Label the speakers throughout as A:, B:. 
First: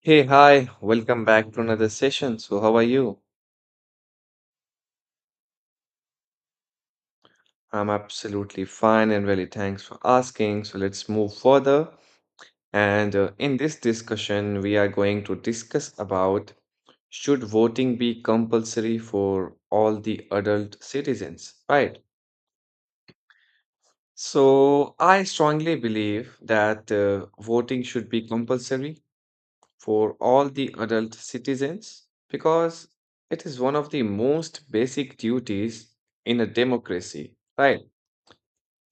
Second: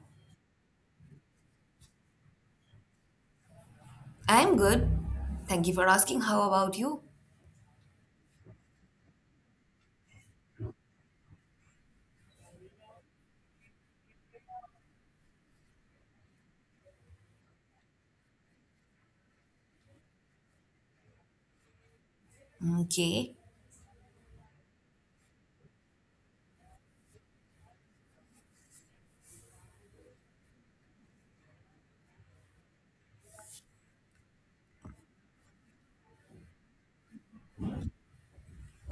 A: Hey, hi, welcome back to another session. So, how are you?
B: I'm good. Thank you for asking. How about you?
A: I'm absolutely fine and really thanks for asking. So, let's move further. And in this discussion, we are going to discuss about should voting be compulsory for all the adult citizens, right?
B: Okay.
A: So, I strongly believe that voting should be compulsory for all the adult citizens because it is one of the most basic duties in a democracy, right?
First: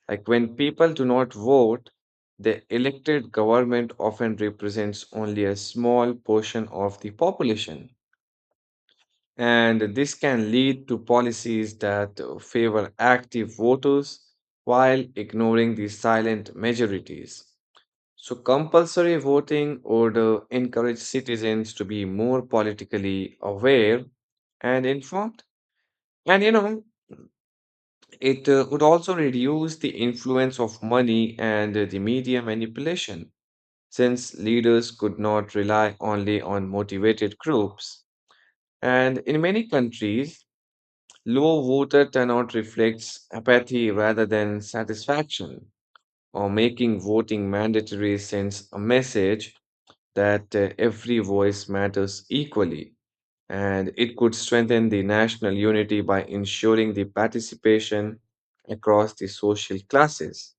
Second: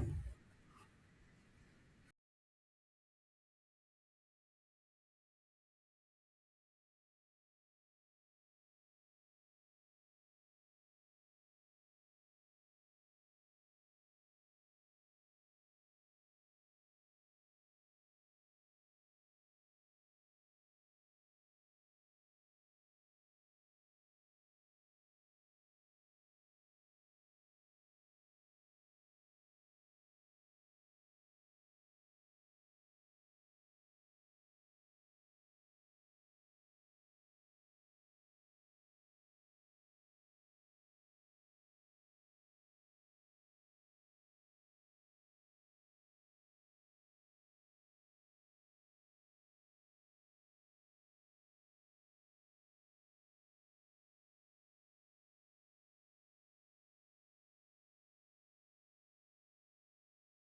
A: Like when people do not vote, the elected government often represents only a small portion of the population. And this can lead to policies that favor active voters while ignoring the silent majorities. So, compulsory voting would encourage citizens to be more politically aware and informed. And you know, it would also reduce the influence of money and the media manipulation, since leaders could not rely only on motivated groups. And in many countries, low voter turnout reflects apathy rather than satisfaction, or making voting mandatory sends a message that every voice matters equally, and it could strengthen the national unity by ensuring the participation across the social classes.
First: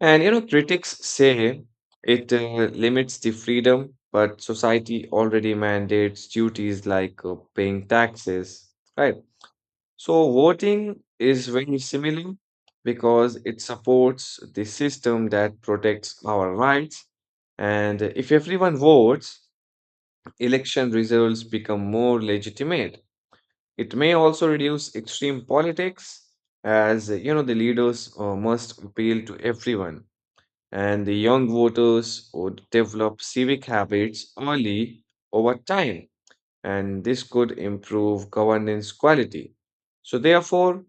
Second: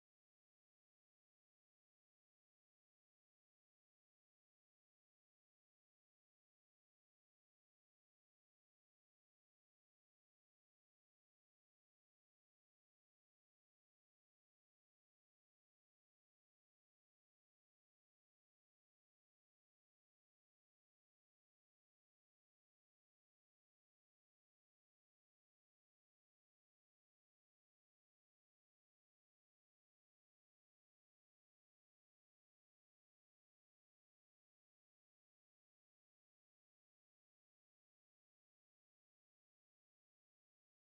A: Critics say it limits the freedom, but society already mandates duties like paying taxes, right? So, voting is very similar because it supports the system that protects our rights. And if everyone votes, election results become more legitimate. It may also reduce extreme politics, as the leaders must appeal to everyone, and the young voters would develop civic habits early over time, and this could improve governance quality. So, therefore,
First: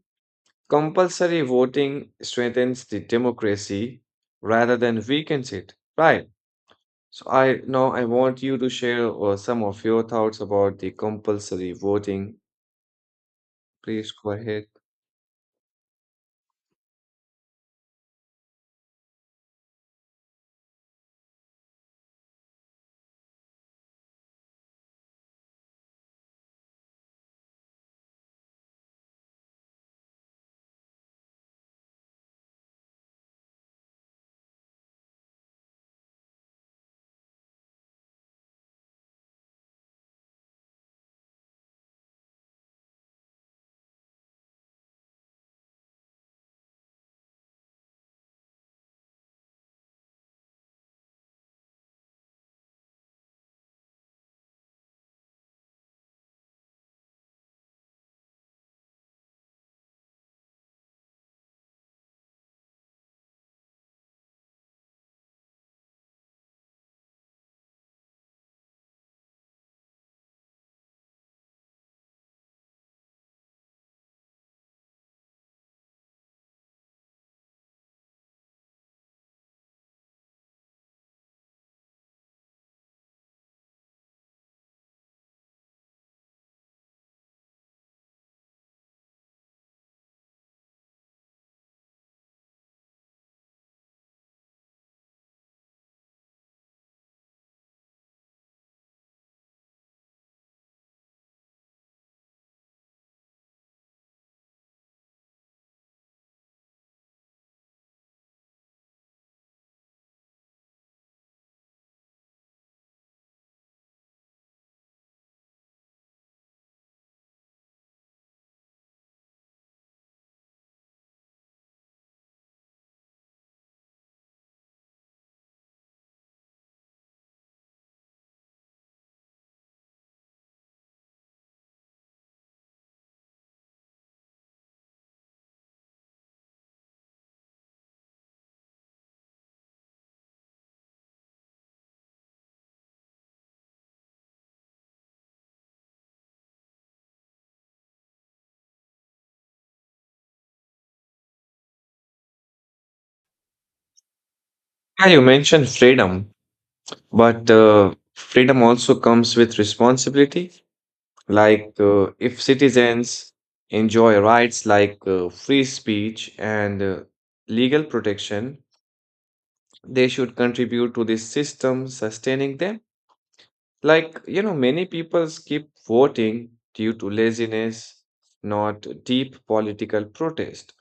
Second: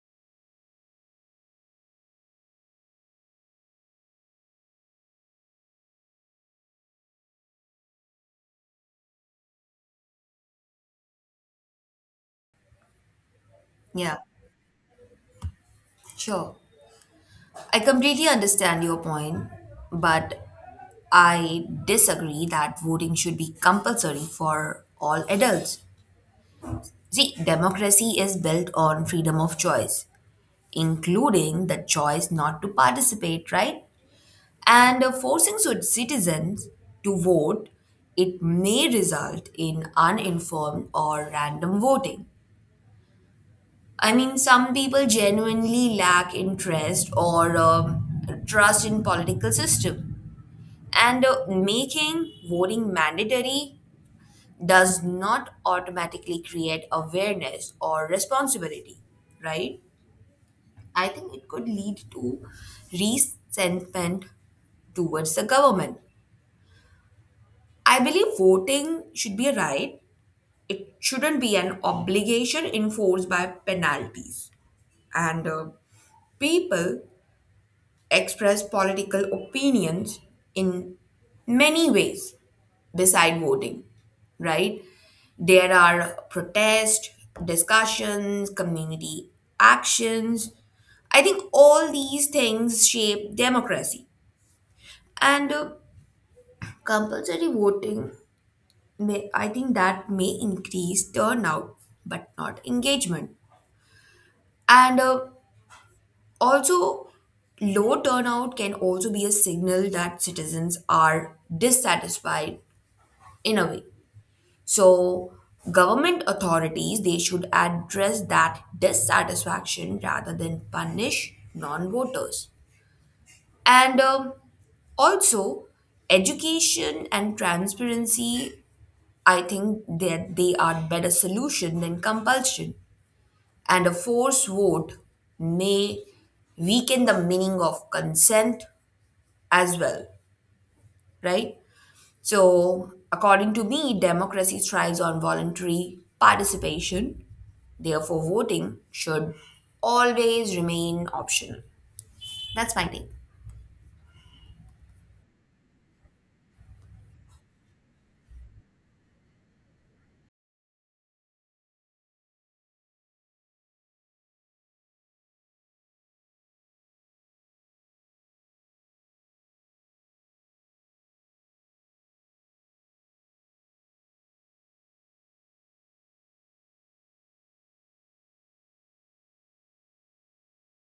A: compulsory voting strengthens the democracy rather than weakens it. Right. So I now I want you to share some of your thoughts about the compulsory voting. Please
B: Yeah,
A: go ahead.
B: sure. I completely understand your point, but I disagree that voting should be compulsory for all adults. See, democracy is built on freedom of choice, including the choice not to participate, right? And forcing citizens to vote, it may result in uninformed or random voting. Some people genuinely lack interest or trust in political system, and making voting mandatory does not automatically create awareness or responsibility, right? I think it could lead to resentment towards the government. I believe voting should be a right. It shouldn't be an obligation enforced by penalties. And People express political opinions in many ways beside voting, right? There are protests, discussions, community actions. I think all these things shape democracy. And Compulsory voting, may, I think that may increase turnout but not engagement. And Also, low turnout can also be a signal that citizens are dissatisfied in a way. So, government authorities they should address that dissatisfaction rather than punish non-voters. And Also, education and transparency, I think that they are better solution than compulsion. And a forced vote may weaken the meaning of consent as well, right? So, according to me, democracy thrives on voluntary participation. Therefore, voting should always remain optional. That's my take.
A: Yeah, you mentioned freedom, but freedom also comes with responsibility. Like if citizens enjoy rights like free speech and legal protection, they should contribute to the system sustaining them. Like, you know, many people skip voting due to laziness, not deep political protest.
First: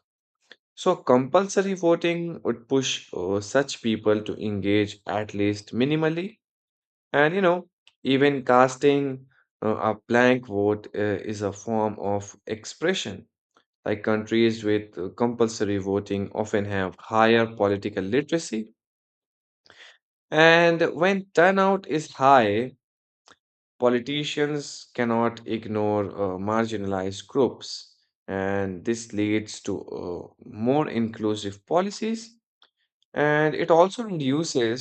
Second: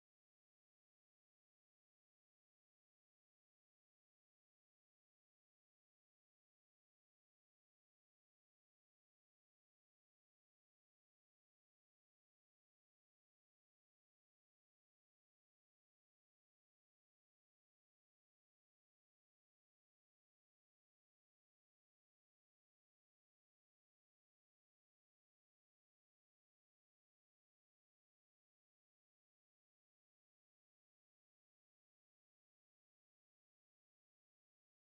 A: So, compulsory voting would push such people to engage at least minimally. And, you know, even casting a blank vote is a form of expression. Like countries with compulsory voting often have higher political literacy. And when turnout is high, politicians cannot ignore marginalized groups. And this leads to more inclusive policies. And it also reduces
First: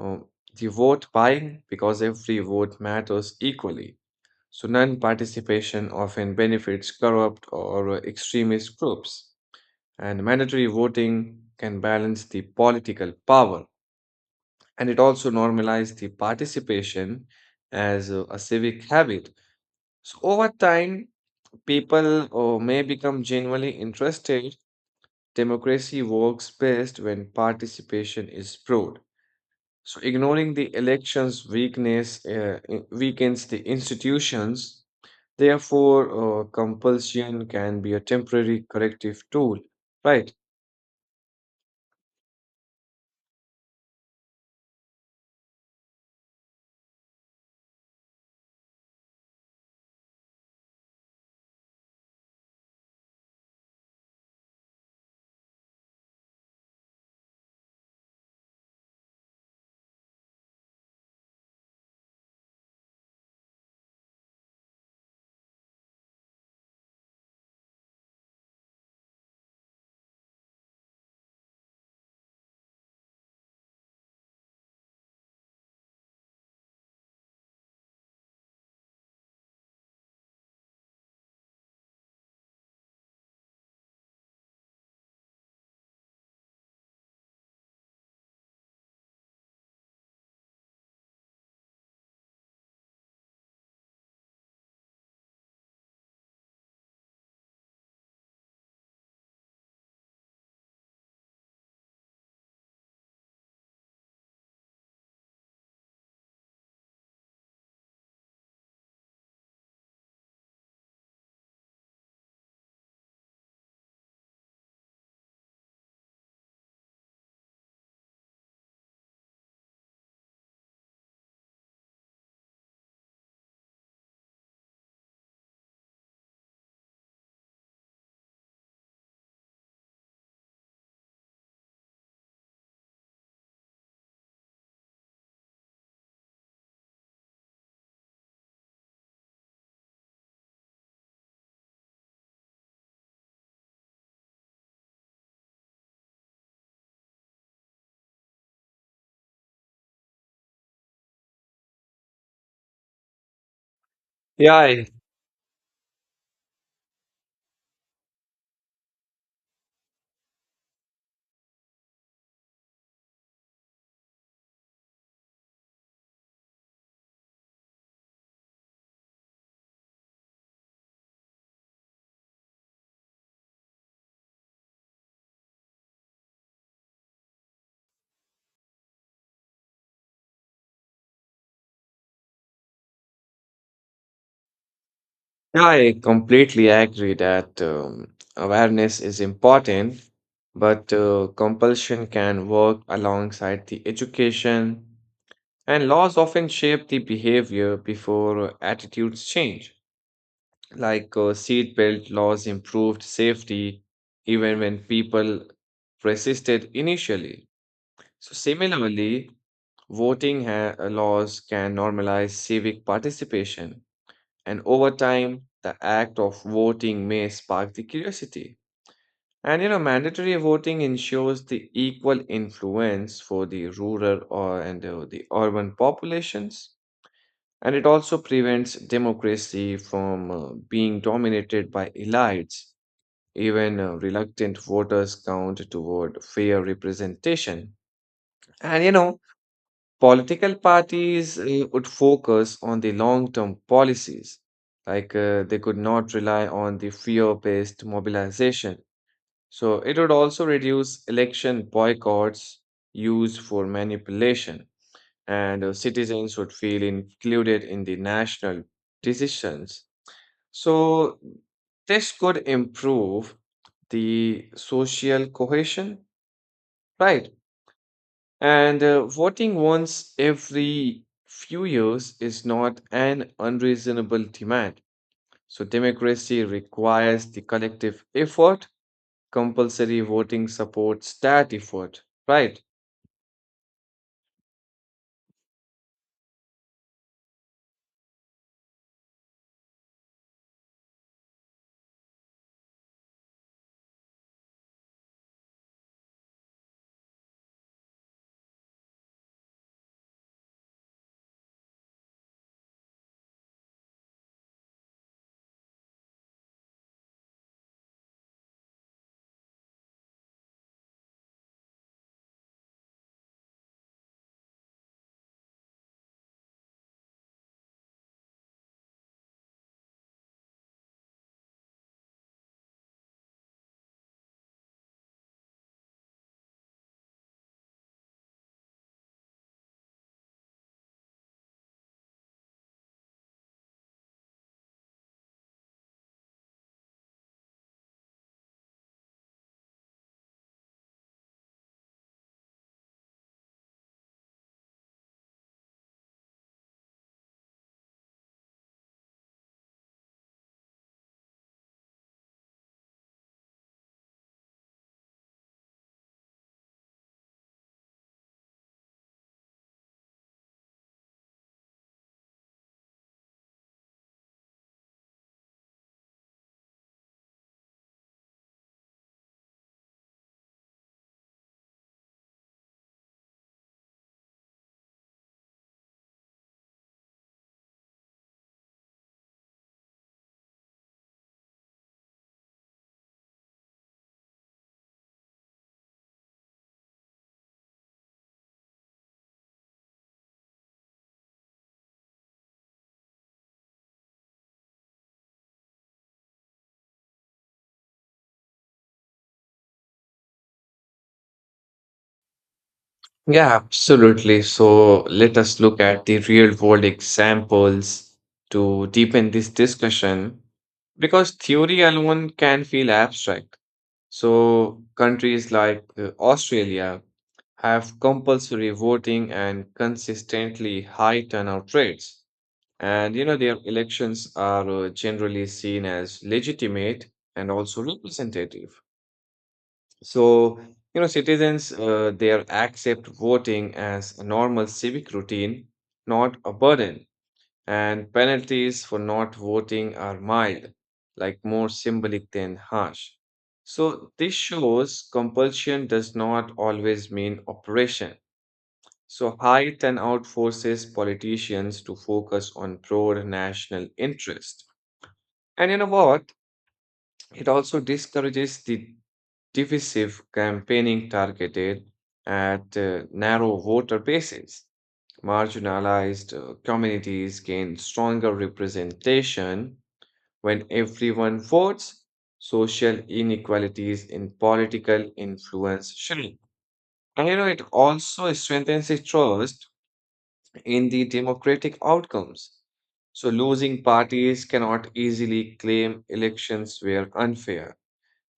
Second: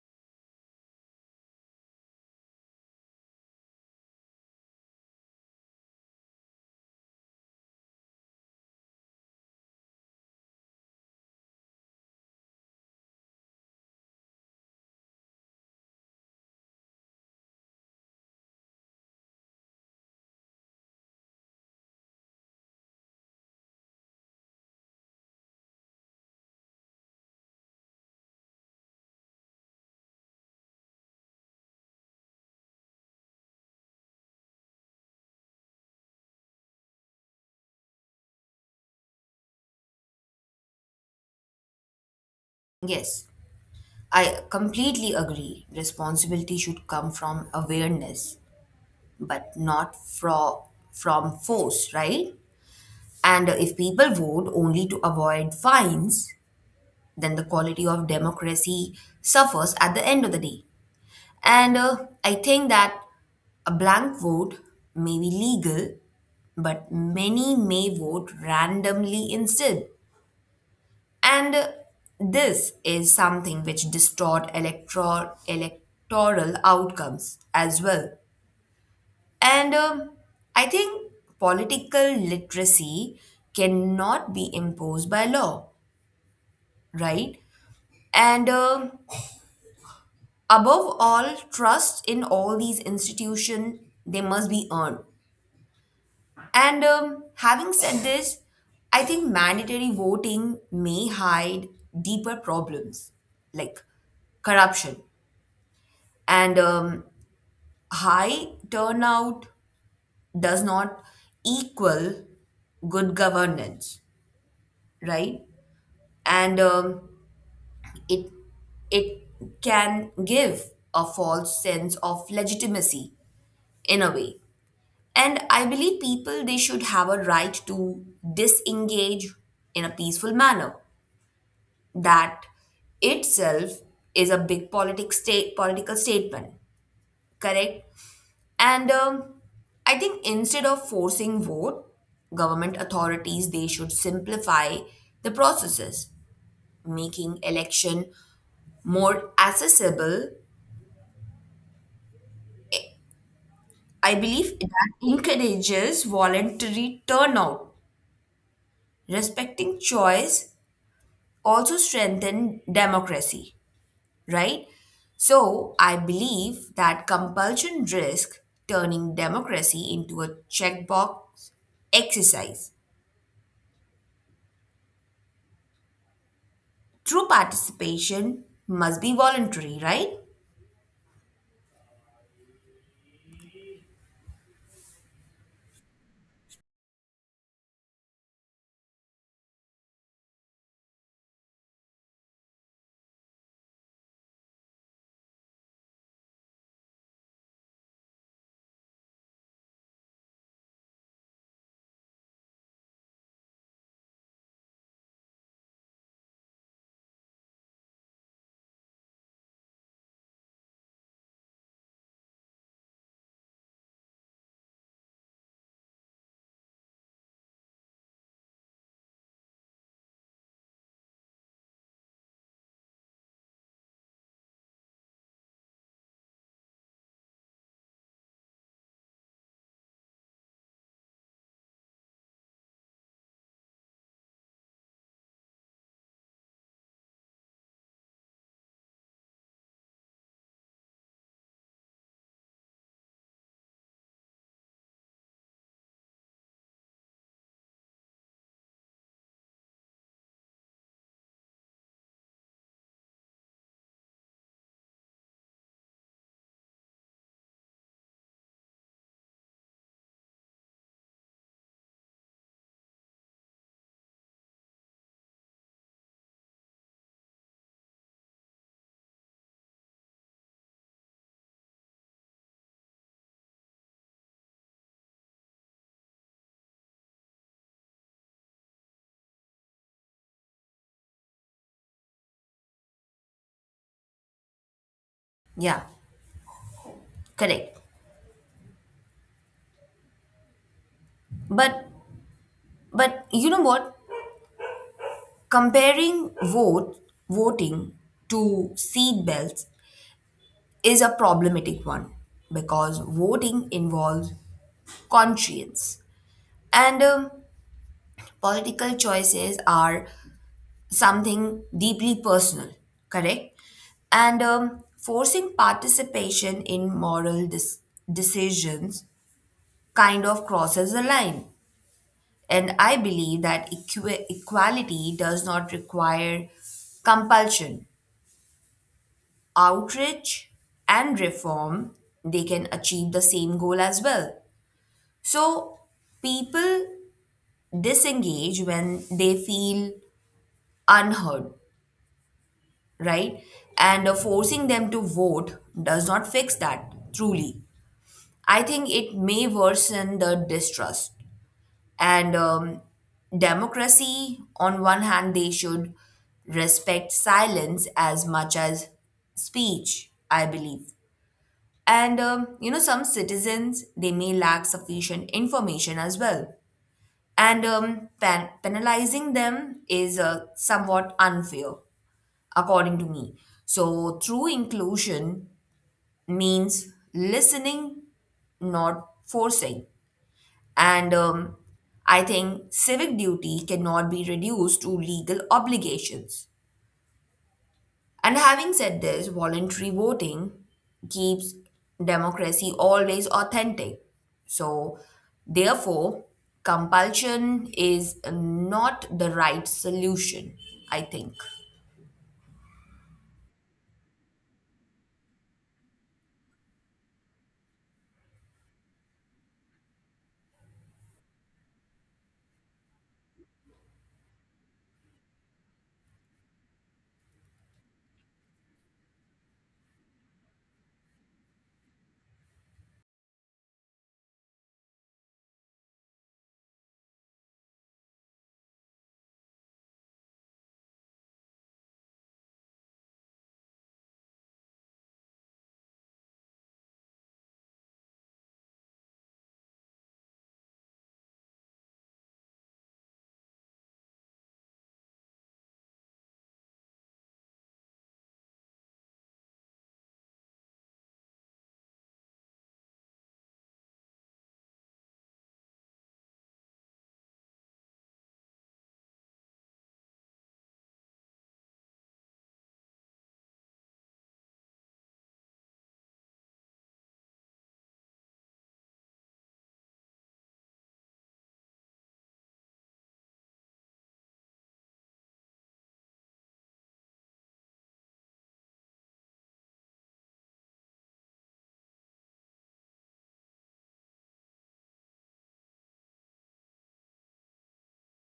A: um, the vote buying because every vote matters equally. So non participation often benefits corrupt or extremist groups. And mandatory voting can balance the political power. And it also normalizes the participation as a civic habit. So over time, people may become genuinely interested. Democracy works best when participation is broad. So ignoring the election's weakness weakens the institutions. Therefore, compulsion can be a temporary corrective tool, right?
B: Yes, I completely agree. Responsibility should come from awareness, but not from force, right? And if people vote only to avoid fines, then the quality of democracy suffers at the end of the day. And I think that a blank vote may be legal, but many may vote randomly instead. And This is something which distort electoral outcomes as well. And I think political literacy cannot be imposed by law, right? And Above all, trust in all these institutions, they must be earned. And Having said this, I think mandatory voting may hide deeper problems like corruption. And High turnout does not equal good governance, right? And um, it it can give a false sense of legitimacy in a way. And I believe people they should have a right to disengage in a peaceful manner. That itself is a big politic state, political statement, correct? And I think instead of forcing vote, government authorities they should simplify the processes, making election more accessible. I
A: Yeah,
B: believe that
A: I,
B: encourages voluntary turnout. Respecting choice also strengthen democracy, right? So I believe that compulsion risks turning democracy into a checkbox exercise. True participation must be voluntary, right?
A: yeah, I completely agree that awareness is important, but compulsion can work alongside the education, and laws often shape the behavior before attitudes change. Like seatbelt laws improved safety even when people resisted initially. So, similarly, voting laws can normalize civic participation, and over time, the act of voting may spark the curiosity. And you know, mandatory voting ensures the equal influence for the rural or and the urban populations, and it also prevents democracy from being dominated by elites, even reluctant voters count toward fair representation. And you know, political parties would focus on the long term policies. Like they could not rely on the fear based mobilization. So it would also reduce election boycotts used for manipulation. And citizens would feel included in the national decisions. So this could improve the social cohesion, right? And voting once every few years is not an unreasonable demand. So democracy requires the collective effort. Compulsory voting supports that effort, right?
B: Yeah, correct. But you know what? Comparing vote voting to seat belts is a problematic one because voting involves conscience and political choices are something deeply personal, correct? And Forcing participation in decisions kind of crosses the line. And I believe that equality does not require compulsion. Outreach and reform, they can achieve the same goal as well. So people disengage when they feel unheard, right? And Forcing them to vote does not fix that, truly. I think it may worsen the distrust. And Democracy, on one hand, they should respect silence as much as speech, I believe. Some citizens, they may lack sufficient information as well. And penalizing them is somewhat unfair according to me. So, true inclusion means listening, not forcing. And I think civic duty cannot be reduced to legal obligations. And having said this, voluntary voting keeps democracy always authentic. So, therefore, compulsion is not the right solution, I think.
A: Yeah, absolutely. So let us look at the real world examples to deepen this discussion because theory alone can feel abstract. So countries like Australia have compulsory voting and consistently high turnout rates. And you know, their elections are generally seen as legitimate and also representative. So, you know, citizens there accept voting as a normal civic routine, not a burden, and penalties for not voting are mild, like more symbolic than harsh. So, this shows compulsion does not always mean oppression. So, high turnout forces politicians to focus on broad national interest. And you know what? It also discourages the divisive campaigning targeted at narrow voter bases. Marginalized communities gain stronger representation when everyone votes. Social inequalities in political influence shrink. And you know, it also strengthens the trust in the democratic outcomes. So, losing parties cannot easily claim elections were unfair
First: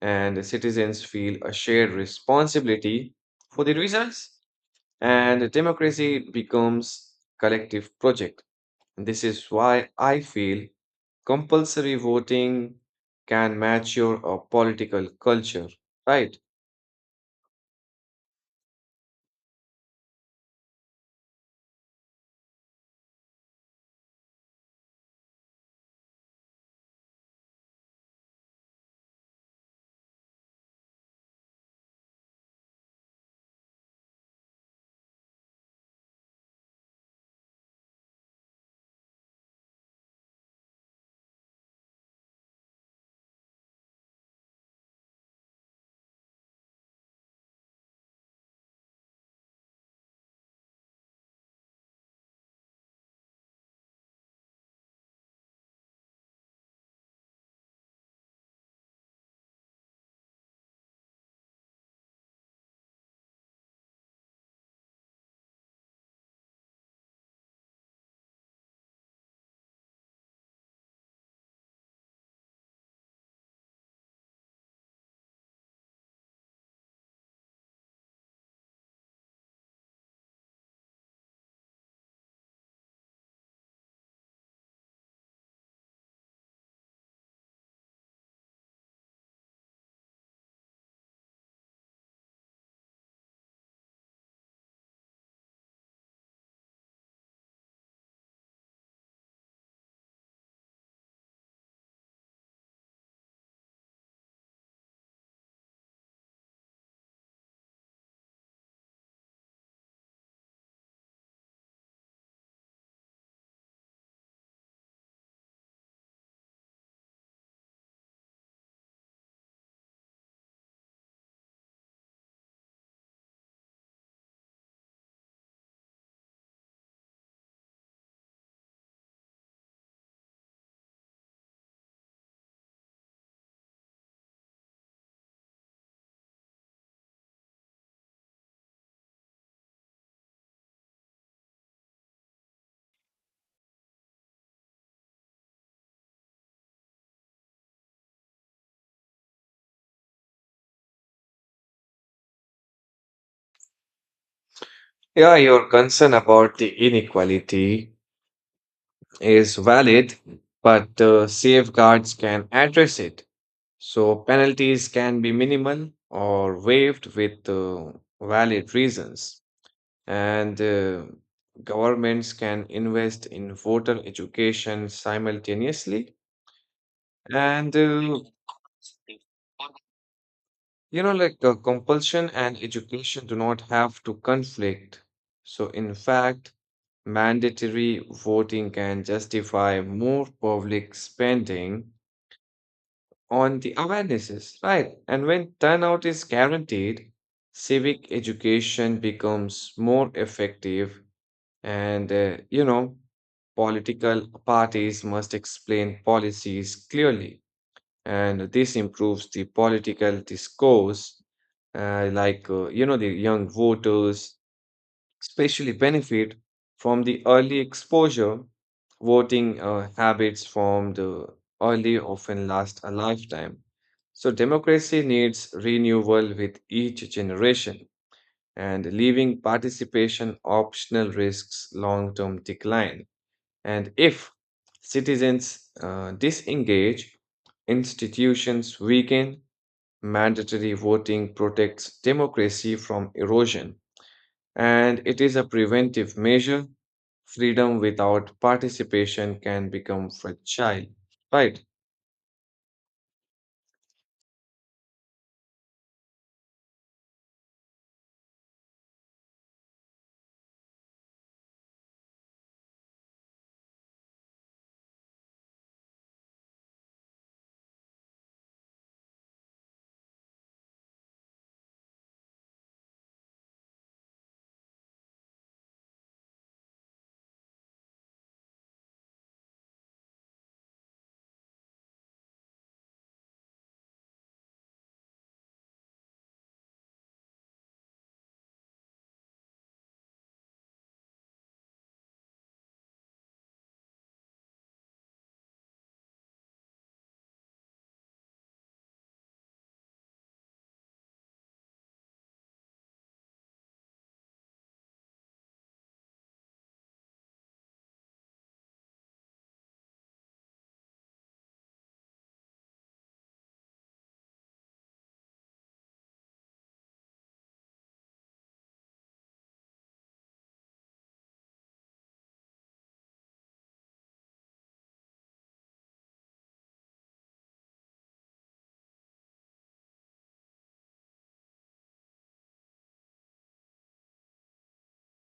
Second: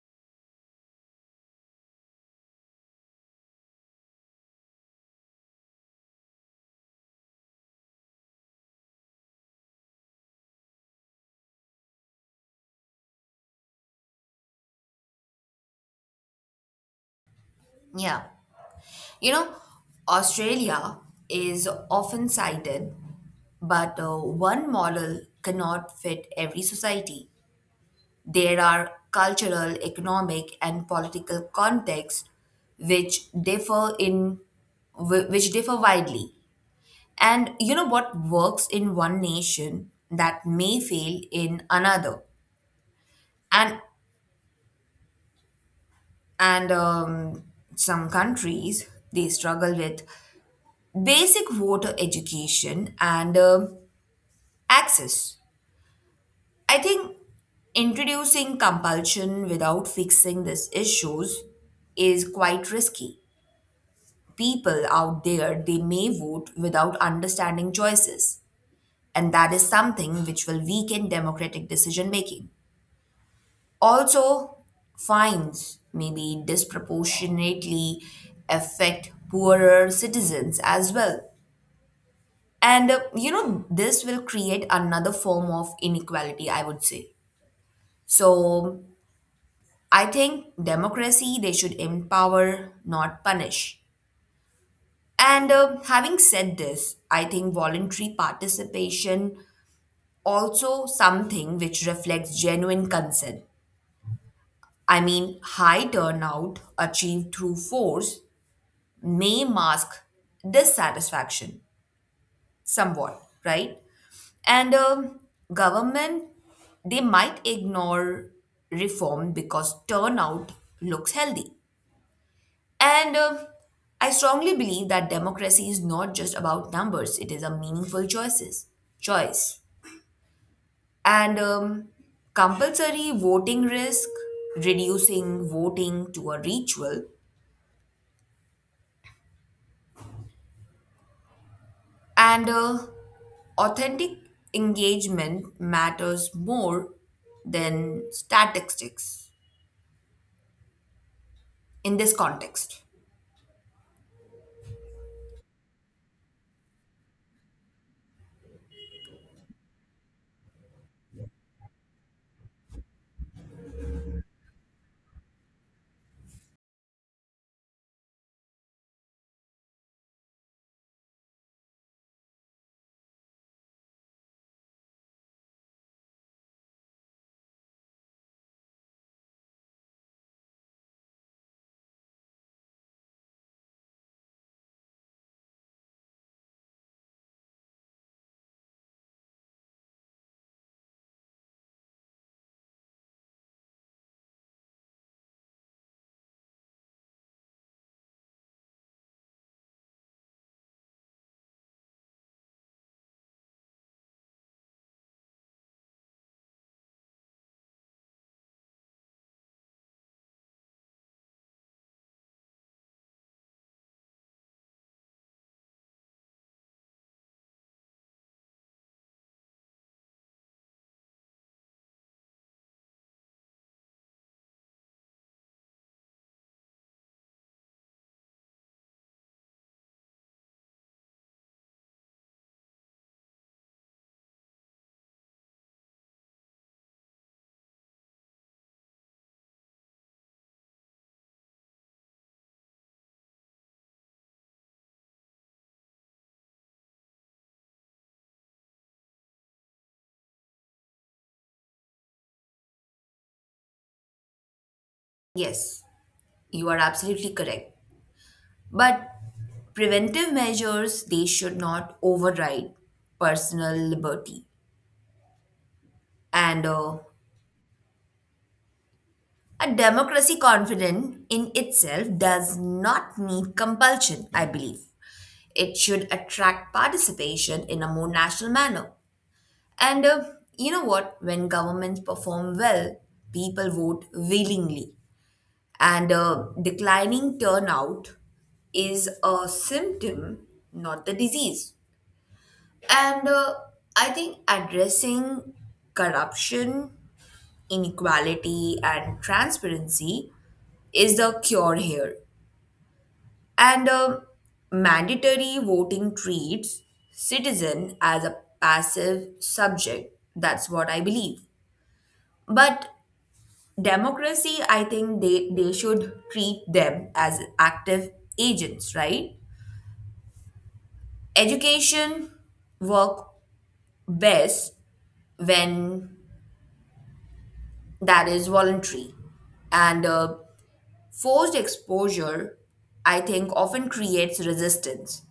A: and citizens feel a shared responsibility for the results, and democracy becomes collective project. This is why I feel compulsory voting can mature a political culture, right?
B: Yeah. You know, Australia is often cited, but one model cannot fit every society. There are cultural, economic, and political contexts which differ in which differ widely. And you know what works in one nation that may fail in another. And and some countries they struggle with basic voter education and access. I think introducing compulsion without fixing these issues is quite risky. People out there, they may vote without understanding choices, and that is something which will weaken democratic decision making. Also, fines maybe disproportionately affect poorer citizens as well. And you know, this will create another form of inequality, I would say. So, I think democracy, they should empower, not punish. And Having said this, I think voluntary participation also something which reflects genuine consent. I mean, high turnout achieved through force may mask dissatisfaction somewhat, right? And Government, they might ignore reform because turnout looks healthy. And I strongly believe that democracy is not just about numbers; it is a meaningful choice. And Compulsory voting risk, reducing voting to a ritual, and authentic engagement matters more than statistics in this context.
A: Yeah, your concern about the inequality is valid, but safeguards can address it. So penalties can be minimal or waived with valid reasons, and governments can invest in voter education simultaneously, and compulsion and education do not have to conflict. So in fact, mandatory voting can justify more public spending on the awarenesses, right? And when turnout is guaranteed, civic education becomes more effective. And, you know, political parties must explain policies clearly. And this improves the political discourse, you know, the young voters especially benefit from the early exposure. Voting habits formed early often last a lifetime. So, democracy needs renewal with each generation, and leaving participation optional risks long term decline. And if citizens disengage, institutions weaken. Mandatory voting protects democracy from erosion, and it is a preventive measure. Freedom without participation can become fragile. Right.
B: Yes, you are absolutely correct. But preventive measures, they should not override personal liberty. And A democracy confident in itself does not need compulsion, I believe. It should attract participation in a more national manner. And You know what? When governments perform well, people vote willingly. And Declining turnout is a symptom, not the disease. And I think addressing corruption, inequality, and transparency is the cure here. And Mandatory voting treats citizen as a passive subject. That's what I believe. But democracy, I think they should treat them as active agents, right? Education work best when that is voluntary. And Forced exposure, I think, often creates resistance.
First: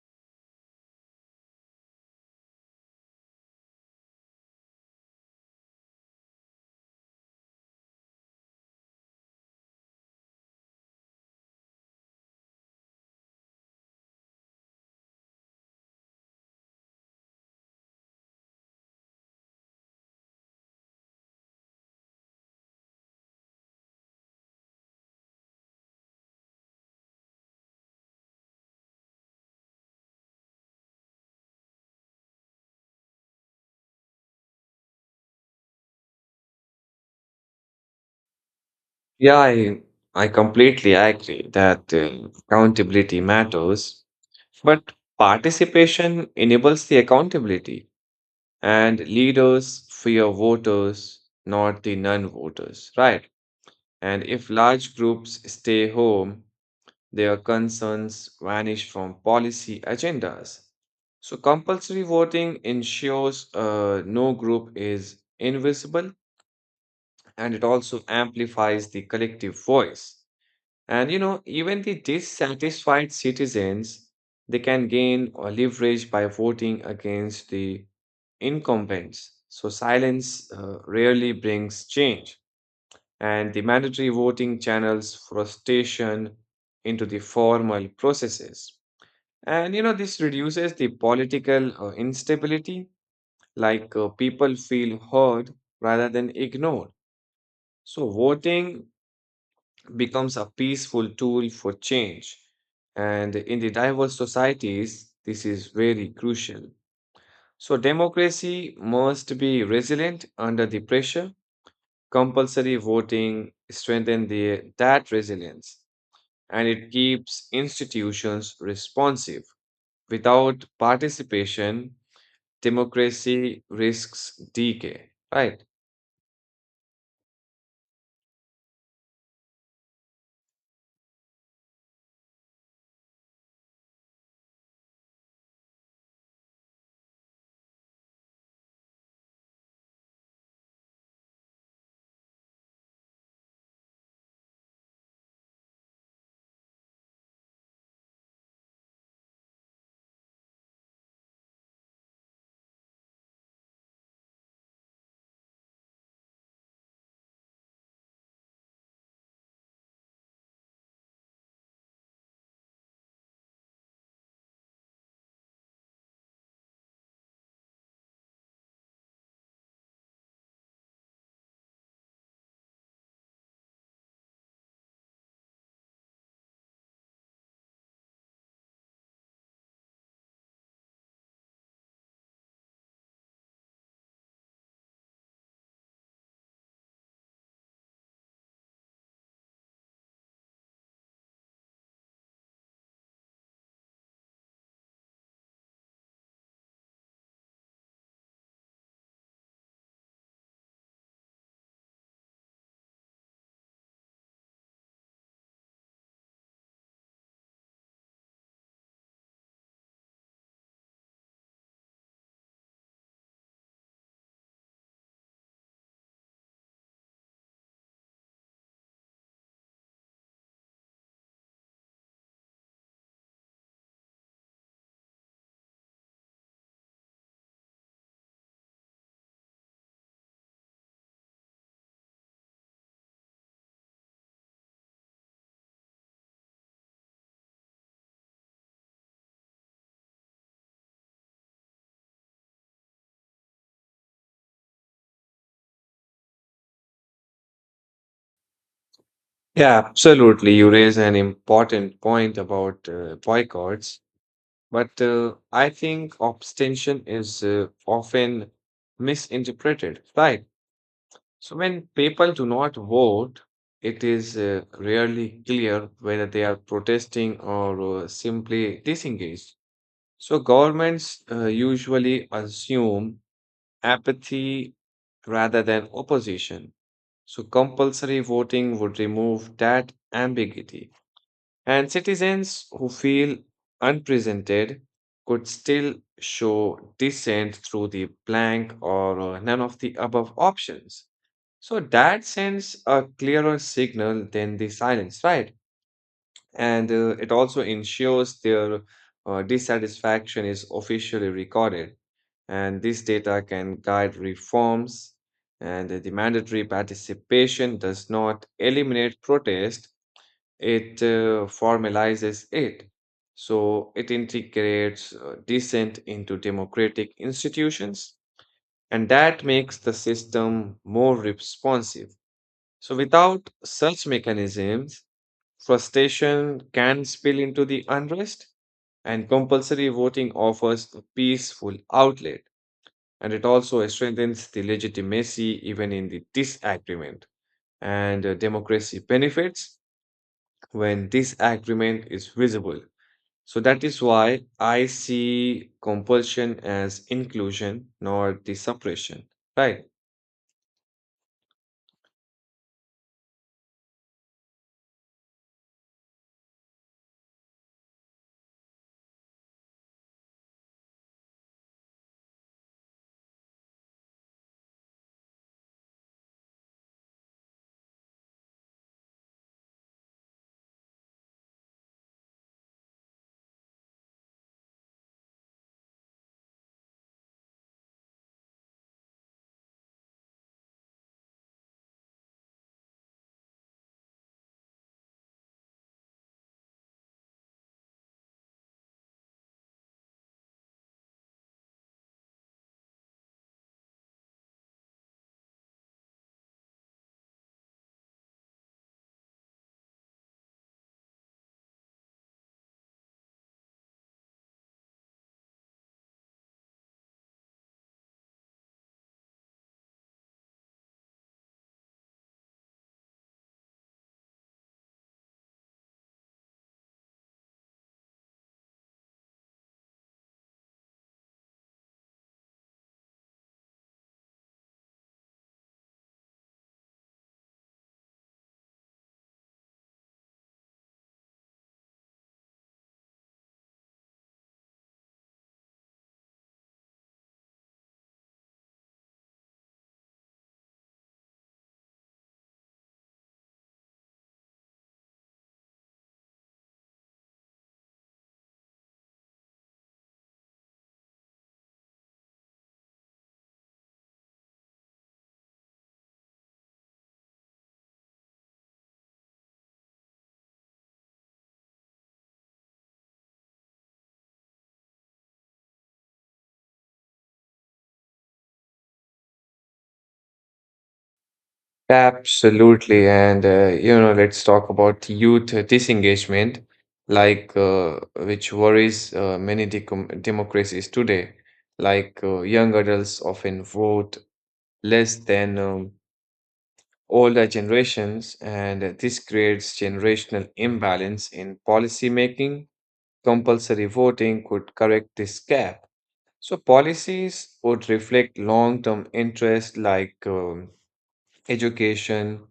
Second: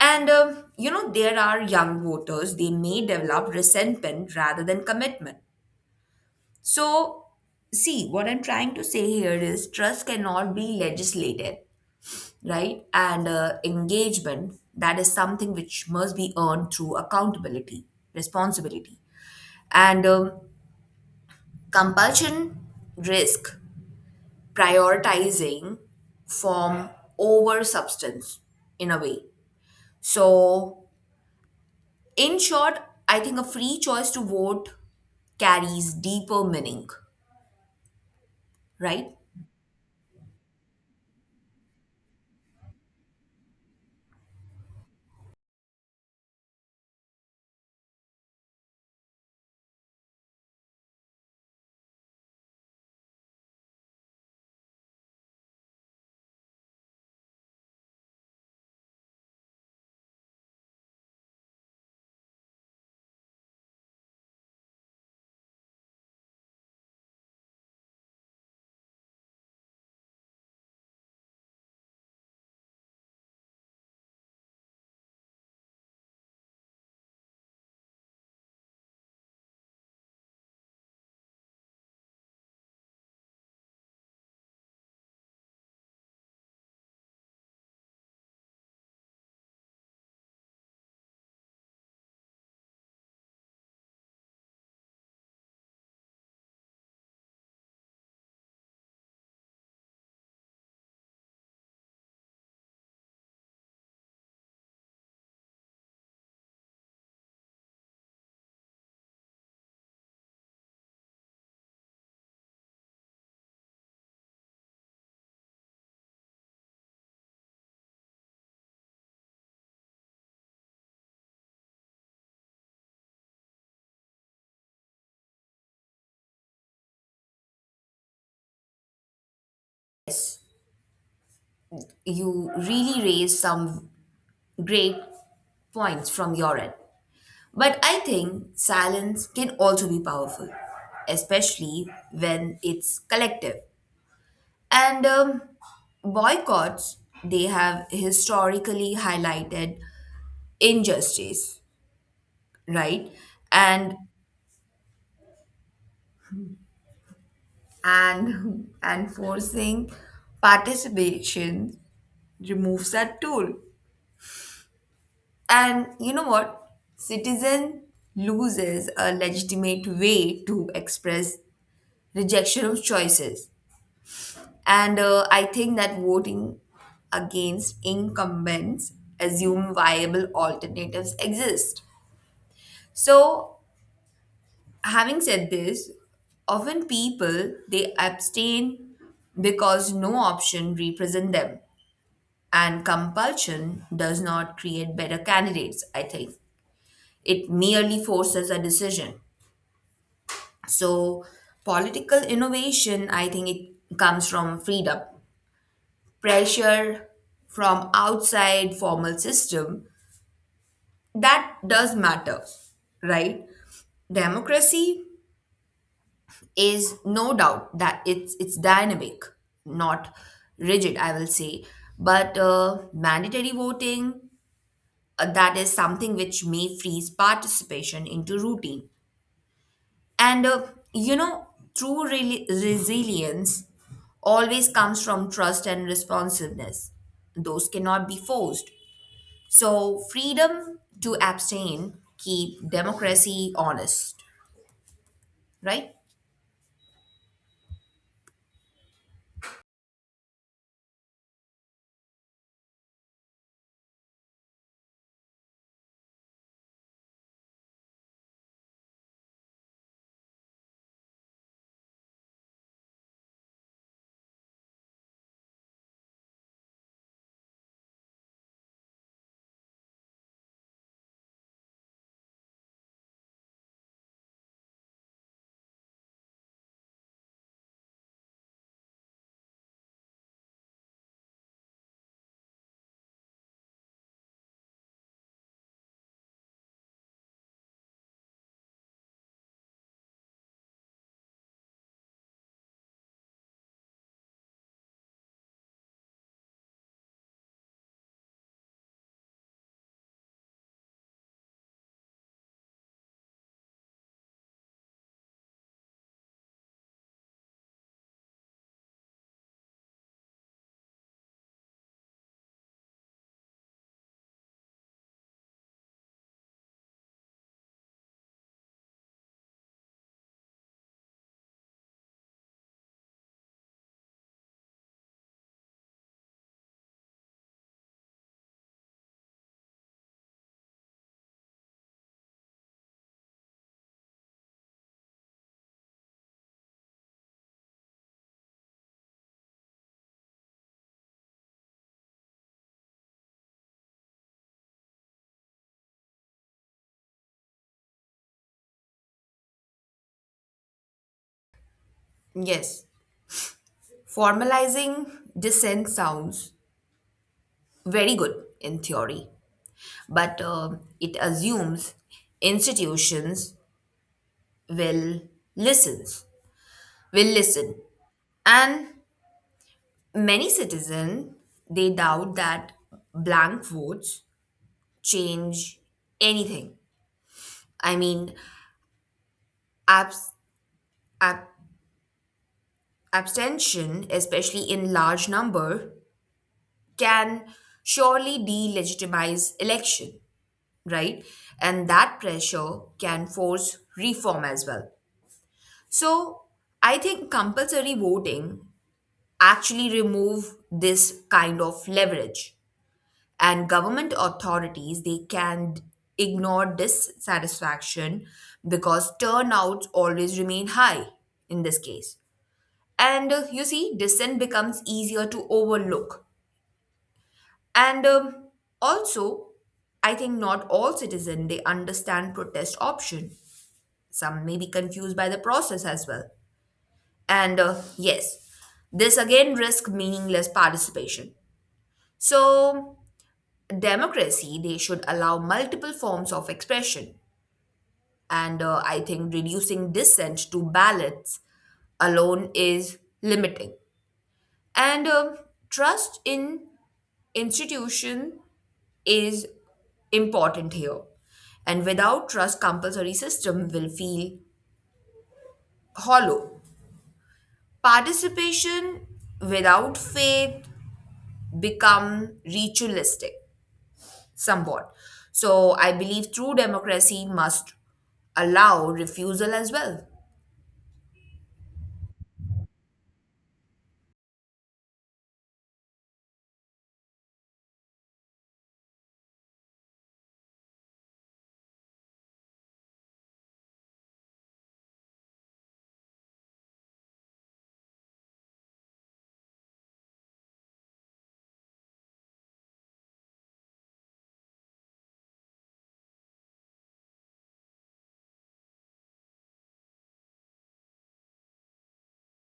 B: There are young voters, they may develop resentment rather than commitment. So, see, what I'm trying to say here is trust cannot be legislated, right? And Engagement, that is something which must be earned through accountability, responsibility. And Compulsion risk prioritizing form over substance in a way. So, in short, I think a free choice to vote carries deeper meaning, right?
A: Yeah, I completely agree that accountability matters, but participation enables the accountability. And leaders fear voters, not the non voters, right? And if large groups stay home, their concerns vanish from policy agendas. So, compulsory voting ensures no group is invisible, and it also amplifies the collective voice. And you know, even the dissatisfied citizens, they can gain or leverage by voting against the incumbents. So silence rarely brings change, and the mandatory voting channels frustration into the formal processes. And you know, this reduces the political instability. Like people feel heard rather than ignored. So voting becomes a peaceful tool for change. And in the diverse societies, this is very crucial. So democracy must be resilient under the pressure. Compulsory voting strengthens that resilience, and it keeps institutions responsive. Without participation, democracy risks decay. Right.
B: Yes, you really raise some great points from your end. But I think silence can also be powerful, especially when it's collective. And Boycotts, they have historically highlighted injustice, right? And and and forcing participation removes that tool. And you know what, citizen loses a legitimate way to express rejection of choices. And I think that voting against incumbents assume viable alternatives exist. So having said this, often people they abstain because no option represent them. And compulsion does not create better candidates, I think. It merely forces a decision. So political innovation, I think it comes from freedom. Pressure from outside formal system, that does matter, right? Democracy is no doubt that it's dynamic, not rigid, I will say. But mandatory voting, that is something which may freeze participation into routine. And you know, true resilience always comes from trust and responsiveness. Those cannot be forced. So freedom to abstain keep democracy honest, right?
A: Yeah, absolutely. You raise an important point about boycotts, but I think abstention is often misinterpreted. Right. So when people do not vote, it is rarely clear whether they are protesting or simply disengaged. So governments usually assume apathy rather than opposition. So compulsory voting would remove that ambiguity. And citizens who feel unrepresented could still show dissent through the blank or none of the above options. So that sends a clearer signal than the silence, right? And it also ensures their dissatisfaction is officially recorded. And this data can guide reforms, and the mandatory participation does not eliminate protest, it formalizes it. So it integrates dissent into democratic institutions, and that makes the system more responsive. So, without such mechanisms, frustration can spill into the unrest, and compulsory voting offers a peaceful outlet. And it also strengthens the legitimacy even in the disagreement. And democracy benefits when disagreement is visible. So, that is why I see compulsion as inclusion, not the suppression, right?
B: Yes, formalizing dissent sounds very good in theory, but it assumes institutions will listens will listen, and many citizens they doubt that blank votes change anything. I mean, abs- ab- abstention, especially in large number, can surely delegitimize election, right? And that pressure can force reform as well. So I think compulsory voting actually remove this kind of leverage, and government authorities they can ignore dissatisfaction because turnouts always remain high in this case. And you see dissent becomes easier to overlook. And also, I think not all citizens they understand protest option. Some may be confused by the process as well. And yes, this again risks meaningless participation. So, democracy, they should allow multiple forms of expression. And I think reducing dissent to ballots alone is limiting. And Trust in institution is important here. And without trust, compulsory system will feel hollow. Participation without faith become ritualistic somewhat. So I believe true democracy must allow refusal as well.
A: Absolutely. And, you know, let's talk about youth disengagement, like which worries many decom democracies today. Like young adults often vote less than older generations, and this creates generational imbalance in policy making. Compulsory voting could correct this gap. So policies would reflect long-term interests like education,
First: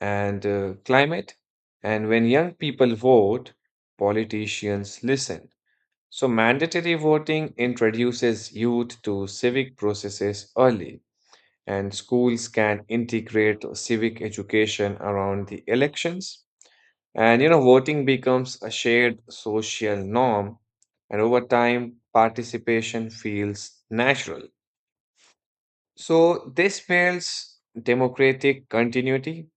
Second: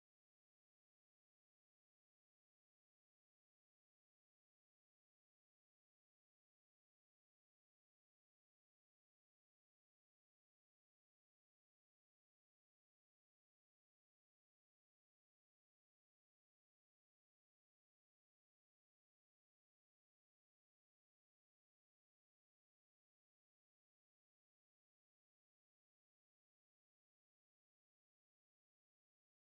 A: and climate. And when young people vote, politicians listen. So, mandatory voting introduces youth to civic processes early, and schools can integrate civic education around the elections. And you know, voting becomes a shared social norm, and over time, participation feels natural. So this spells democratic continuity.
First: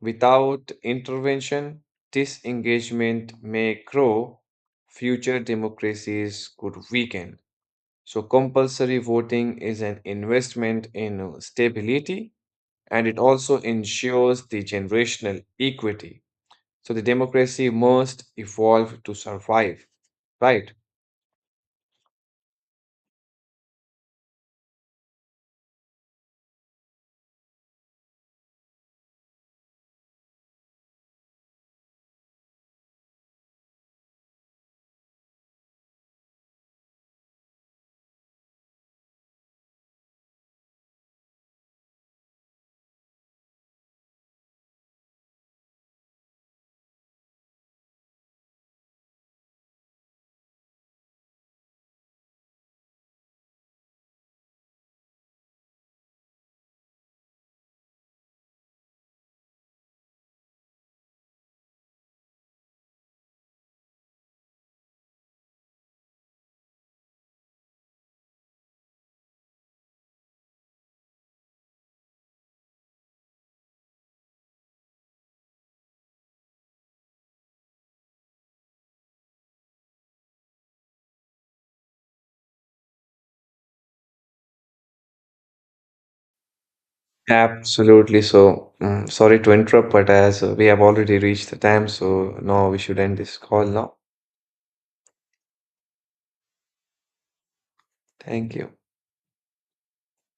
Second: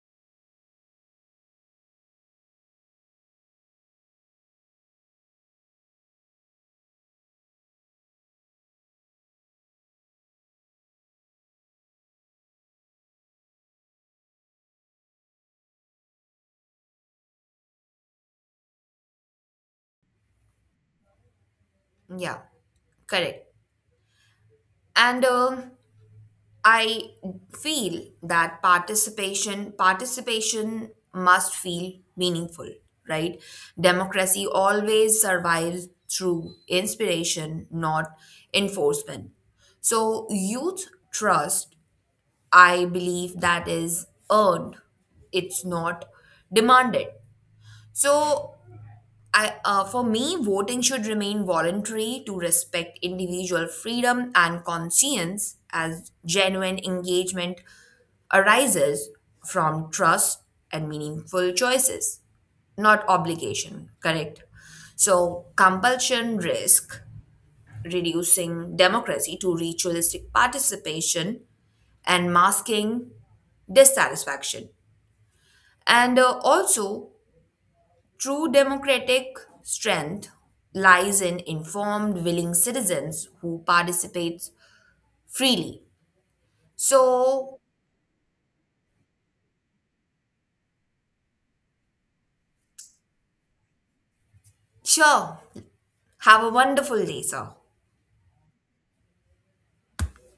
A: Without intervention, disengagement may grow, future democracies could weaken. So compulsory voting is an investment in stability, and it also ensures the generational equity. So the democracy must evolve to survive, right?
B: Yeah, correct. And I feel that participation must feel meaningful, right? Democracy always survives through inspiration, not enforcement. So youth trust, I believe that is earned. It's not demanded. So I, for me, voting should remain voluntary to respect individual freedom and conscience, as genuine engagement arises from trust and meaningful choices, not obligation, correct? So, compulsion risk reducing democracy to ritualistic participation and masking dissatisfaction. And Also, true democratic strength lies in informed, willing citizens who participate freely. So,
A: Absolutely. So, sorry to interrupt, but as we have already reached the time, so now we should end this call now.
B: sure, have a wonderful day, sir.
A: Thank you.